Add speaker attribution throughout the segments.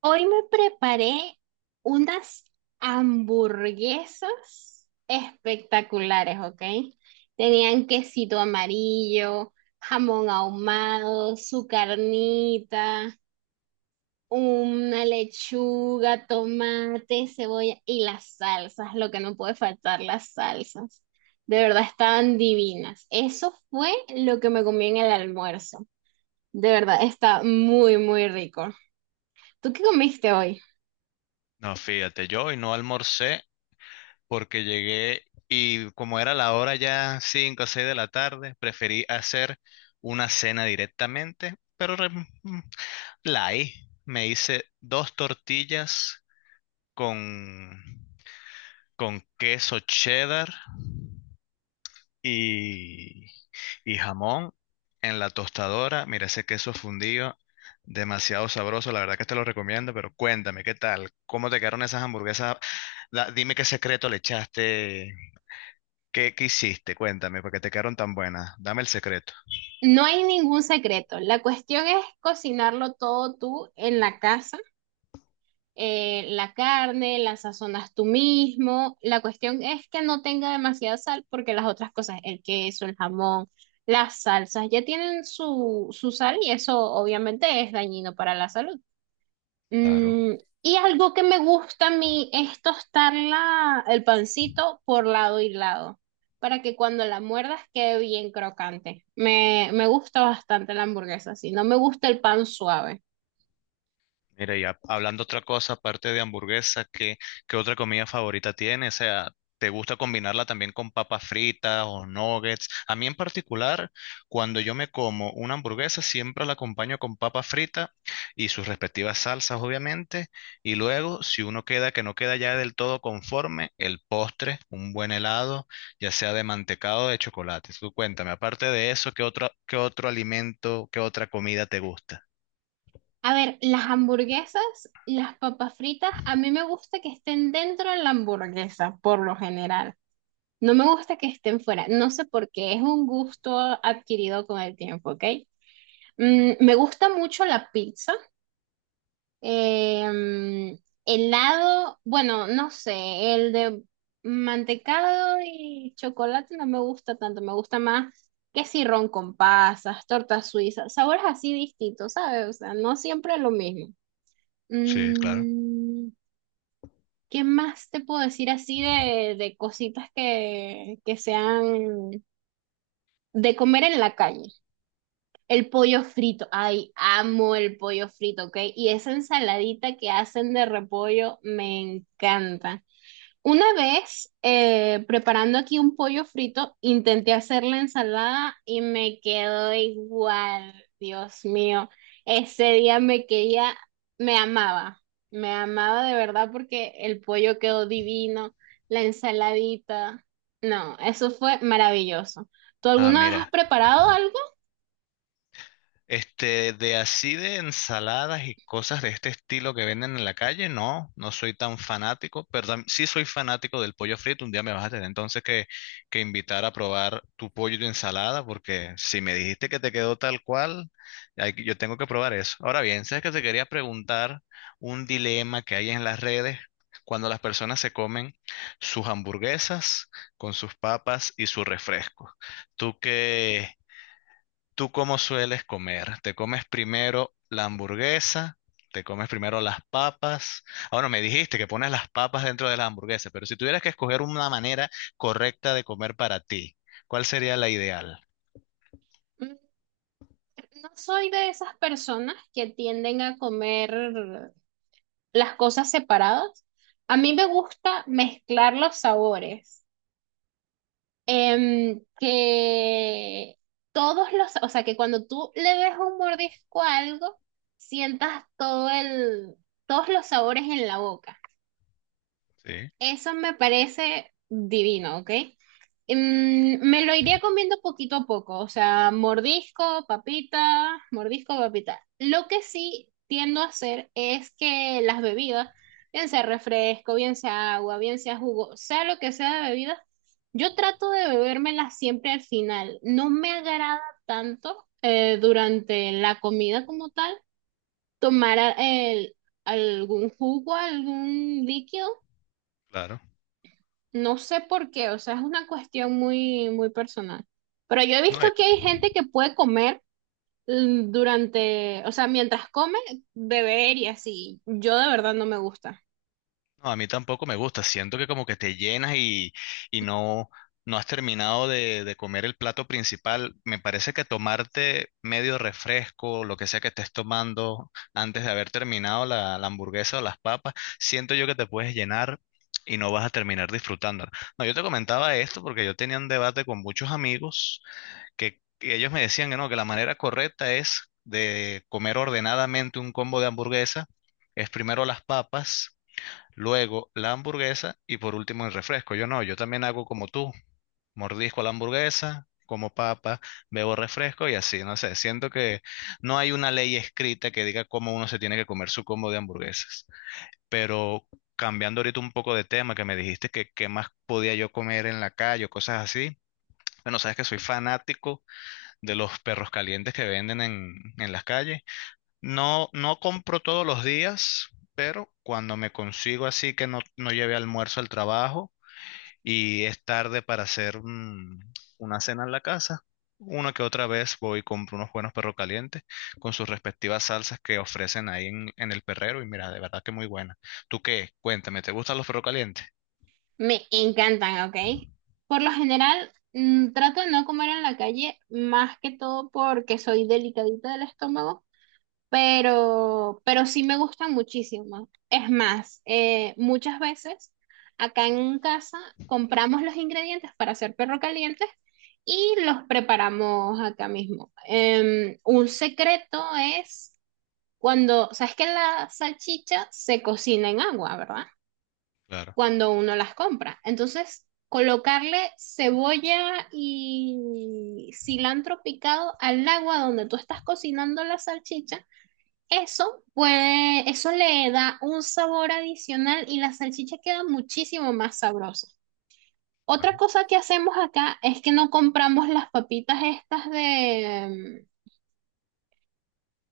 Speaker 1: Hoy me preparé unas hamburguesas espectaculares, ¿ok? Tenían quesito amarillo, jamón ahumado, su carnita, una lechuga, tomate, cebolla y las salsas, lo que no puede faltar, las salsas. De verdad estaban divinas. Eso fue lo que me comí en el almuerzo. De verdad, está muy, muy rico. ¿Tú qué comiste hoy?
Speaker 2: No, fíjate, yo hoy no almorcé porque llegué y como era la hora ya 5 o 6 de la tarde, preferí hacer una cena directamente, pero light. Me hice dos tortillas con, con queso cheddar y, y jamón en la tostadora. Mira ese queso fundido, demasiado sabroso. La verdad que te lo recomiendo, pero cuéntame, ¿qué tal? ¿Cómo te quedaron esas hamburguesas? Dime qué secreto le echaste, qué hiciste, cuéntame, porque te quedaron tan buenas. Dame el secreto.
Speaker 1: No hay ningún secreto. La cuestión es cocinarlo todo tú en la casa. La carne, la sazonas tú mismo. La cuestión es que no tenga demasiada sal porque las otras cosas, el queso, el jamón, las salsas, ya tienen su sal y eso obviamente es dañino para la salud.
Speaker 2: Claro.
Speaker 1: Mm, y algo que me gusta a mí es tostar el pancito por lado y lado, para que cuando la muerdas quede bien crocante. Me gusta bastante la hamburguesa, sí, no me gusta el pan suave.
Speaker 2: Mira, ya hablando otra cosa, aparte de hamburguesa, qué otra comida favorita tienes? O sea, ¿te gusta combinarla también con papas fritas o nuggets? A mí en particular, cuando yo me como una hamburguesa, siempre la acompaño con papas fritas y sus respectivas salsas, obviamente. Y luego, si uno queda que no queda ya del todo conforme, el postre, un buen helado, ya sea de mantecado o de chocolate. Tú cuéntame, aparte de eso, qué otro alimento, qué otra comida te gusta?
Speaker 1: A ver, las hamburguesas, las papas fritas, a mí me gusta que estén dentro de la hamburguesa, por lo general. No me gusta que estén fuera, no sé por qué, es un gusto adquirido con el tiempo, ¿ok? Mm, me gusta mucho la pizza. Em, Helado, bueno, no sé, el de mantecado y chocolate no me gusta tanto, me gusta más que si con pasas, torta suiza sabores así distintos, ¿sabes? O sea, no siempre lo mismo.
Speaker 2: Sí, claro.
Speaker 1: Mm, ¿Qué más te puedo decir así de cositas que sean de comer en la calle? El pollo frito, ay, amo el pollo frito, ¿ok? Y esa ensaladita que hacen de repollo me encanta. Una vez preparando aquí un pollo frito, intenté hacer la ensalada y me quedó igual. Dios mío. Ese día me quería, me amaba, me amaba de verdad porque el pollo quedó divino, la ensaladita. No, eso fue maravilloso. ¿Tú
Speaker 2: Ah,
Speaker 1: alguna vez has
Speaker 2: mira,
Speaker 1: preparado algo?
Speaker 2: de así de ensaladas y cosas de este estilo que venden en la calle, no, no soy tan fanático, pero sí soy fanático del pollo frito. Un día me vas a tener entonces que, invitar a probar tu pollo y tu ensalada, porque si me dijiste que te quedó tal cual, hay yo tengo que probar eso. Ahora bien, sabes que te quería preguntar un dilema que hay en las redes cuando las personas se comen sus hamburguesas con sus papas y su refresco. ¿Tú qué? ¿Tú cómo sueles comer? ¿Te comes primero la hamburguesa? ¿Te comes primero las papas? Ahora me dijiste que pones las papas dentro de las hamburguesas, pero si tuvieras que escoger una manera correcta de comer para ti, ¿cuál sería la ideal?
Speaker 1: No soy de esas personas que tienden a comer las cosas separadas. A mí me gusta mezclar los sabores. Que o sea, que cuando tú le des un mordisco a algo, sientas todos los sabores en la boca.
Speaker 2: Sí,
Speaker 1: Eso me parece divino, ¿ok? Mm, me lo iría comiendo poquito a poco, o sea, mordisco, papita, mordisco, papita. Lo que sí tiendo a hacer es que las bebidas, bien sea refresco, bien sea agua, bien sea jugo, sea lo que sea de bebida, yo trato de bebérmelas siempre al final. No me agrada tanto durante la comida como tal tomar algún jugo, algún líquido,
Speaker 2: claro.
Speaker 1: no sé por qué, o sea, es una cuestión muy, muy personal. Pero yo he
Speaker 2: No,
Speaker 1: visto que hay gente que puede comer durante, o sea, mientras come, beber y así. Yo de verdad no me gusta.
Speaker 2: no, a mí tampoco me gusta. Siento que como que te llenas y, no, no has terminado de, comer el plato principal. Me parece que tomarte medio refresco, lo que sea que estés tomando antes de haber terminado la, hamburguesa o las papas, siento yo que te puedes llenar y no vas a terminar disfrutándola. No, yo te comentaba esto porque yo tenía un debate con muchos amigos que, ellos me decían que no, que la manera correcta es de comer ordenadamente un combo de hamburguesa, es primero las papas luego la hamburguesa y por último el refresco. Yo no, yo también hago como tú, mordisco la hamburguesa, como papa, bebo refresco y así, no sé, siento que no hay una ley escrita que diga cómo uno se tiene que comer su combo de hamburguesas, pero... Cambiando ahorita un poco de tema, que me dijiste que qué más podía yo comer en la calle o cosas así. Bueno, sabes que soy fanático de los perros calientes que venden en, las calles. No, no compro todos los días, pero cuando me consigo así que no, no lleve almuerzo al trabajo y es tarde para hacer una cena en la casa, una que otra vez voy y compro unos buenos perros calientes con sus respectivas salsas que ofrecen ahí en, el perrero y mira, de verdad que muy buena. ¿Tú qué? Cuéntame, ¿te gustan los perros calientes?
Speaker 1: Me encantan, ¿ok? Por lo general, mm, trato de no comer en la calle, más que todo porque soy delicadita del estómago, pero sí me gustan muchísimo. Es más, muchas veces acá en casa compramos los ingredientes para hacer perro caliente y los preparamos acá mismo. Un secreto es cuando, sabes que la salchicha se cocina en agua, ¿verdad?
Speaker 2: Claro,
Speaker 1: Cuando uno las compra. Entonces, colocarle cebolla y cilantro picado al agua donde tú estás cocinando la salchicha, eso puede, eso le da un sabor adicional y la salchicha queda muchísimo más sabrosa. Otra
Speaker 2: claro,
Speaker 1: cosa que hacemos acá es que no compramos las papitas estas de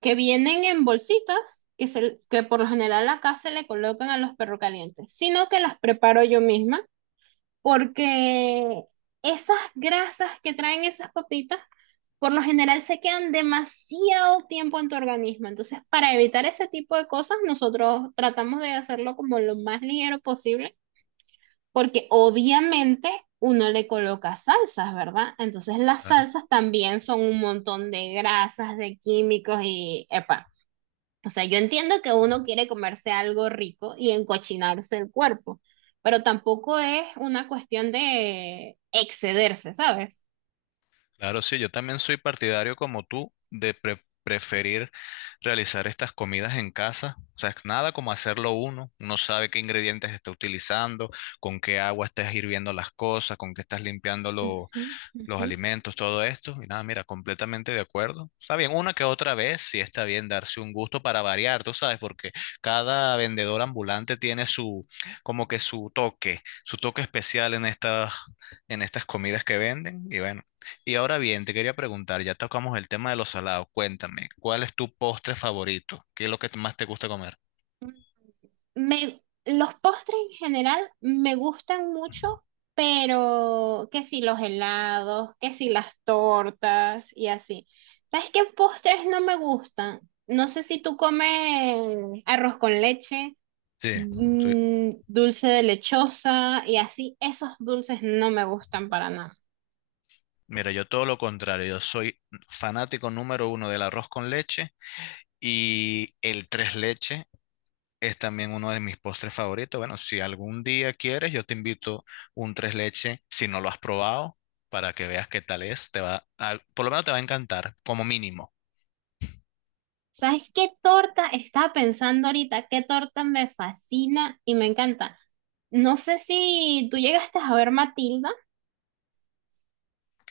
Speaker 1: que vienen en bolsitas, que por lo general acá se le colocan a los perros calientes, sino que las preparo yo misma. Porque esas grasas que traen esas papitas, por lo general se quedan demasiado tiempo en tu organismo. Entonces, para evitar ese tipo de cosas, nosotros tratamos de hacerlo como lo más ligero posible, porque obviamente uno le coloca salsas, ¿verdad? Entonces, las
Speaker 2: claro.
Speaker 1: salsas también son un montón de grasas, de químicos y, epa. O sea, yo entiendo que uno quiere comerse algo rico y encochinarse el cuerpo, pero tampoco es una cuestión de excederse, ¿sabes?
Speaker 2: Claro, sí, yo también soy partidario como tú de preferir realizar estas comidas en casa. O sea, es nada como hacerlo uno. Uno sabe qué ingredientes está utilizando, con qué agua estás hirviendo las cosas, con qué estás limpiando
Speaker 1: Ujú,
Speaker 2: los
Speaker 1: ujú.
Speaker 2: alimentos, todo esto. Y nada, mira, completamente de acuerdo. Está bien, una que otra vez, sí está bien darse un gusto para variar, tú sabes, porque cada vendedor ambulante tiene su, como que su toque especial en estas, comidas que venden. Y bueno, y ahora bien, te quería preguntar, ya tocamos el tema de los salados. Cuéntame, ¿cuál es tu postre favorito? ¿Qué es lo que más te gusta comer?
Speaker 1: Me, los postres en general me gustan mucho, pero que si los helados, que si las tortas y así. ¿Sabes qué postres no me gustan? No sé si tú comes arroz con leche,
Speaker 2: Sí, soy,
Speaker 1: dulce de lechosa y así, esos dulces no me gustan para nada.
Speaker 2: mira, yo todo lo contrario, yo soy fanático número uno del arroz con leche y el tres leche. Es también uno de mis postres favoritos. Bueno, si algún día quieres, yo te invito un tres leche, si no lo has probado, para que veas qué tal es. Te va por lo menos te va a encantar, como mínimo.
Speaker 1: ¿Sabes qué torta? Estaba pensando ahorita, qué torta me fascina y me encanta. No sé si tú llegaste a ver Matilda.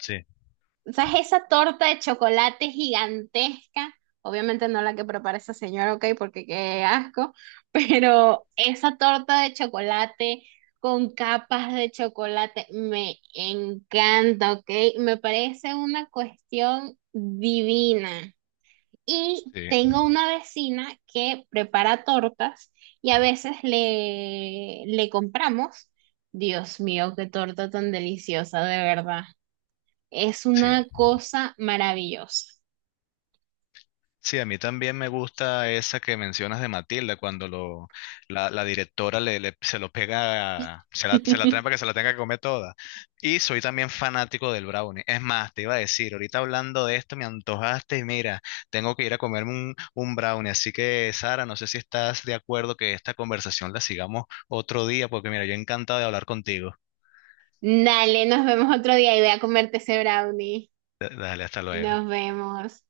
Speaker 2: Sí,
Speaker 1: ¿Sabes? Esa torta de chocolate gigantesca, obviamente no la que prepara esa señora, ok, porque qué asco, pero esa torta de chocolate con capas de chocolate me encanta, ok, me parece una cuestión divina. Y
Speaker 2: sí,
Speaker 1: tengo una vecina que prepara tortas y a veces le compramos. Dios mío, qué torta tan deliciosa, de verdad. Es
Speaker 2: sí.
Speaker 1: una cosa maravillosa.
Speaker 2: Sí, a mí también me gusta esa que mencionas de Matilda, cuando la directora se lo pega, se la trae para que se la tenga que comer toda. Y soy también fanático del brownie. Es más, te iba a decir, ahorita hablando de esto me antojaste y mira, tengo que ir a comerme un brownie. Así que, Sara, no sé si estás de acuerdo que esta conversación la sigamos otro día, porque mira, yo encantado de hablar contigo.
Speaker 1: Dale, nos vemos otro día y voy a comerte ese brownie.
Speaker 2: Dale, hasta luego.
Speaker 1: Nos vemos.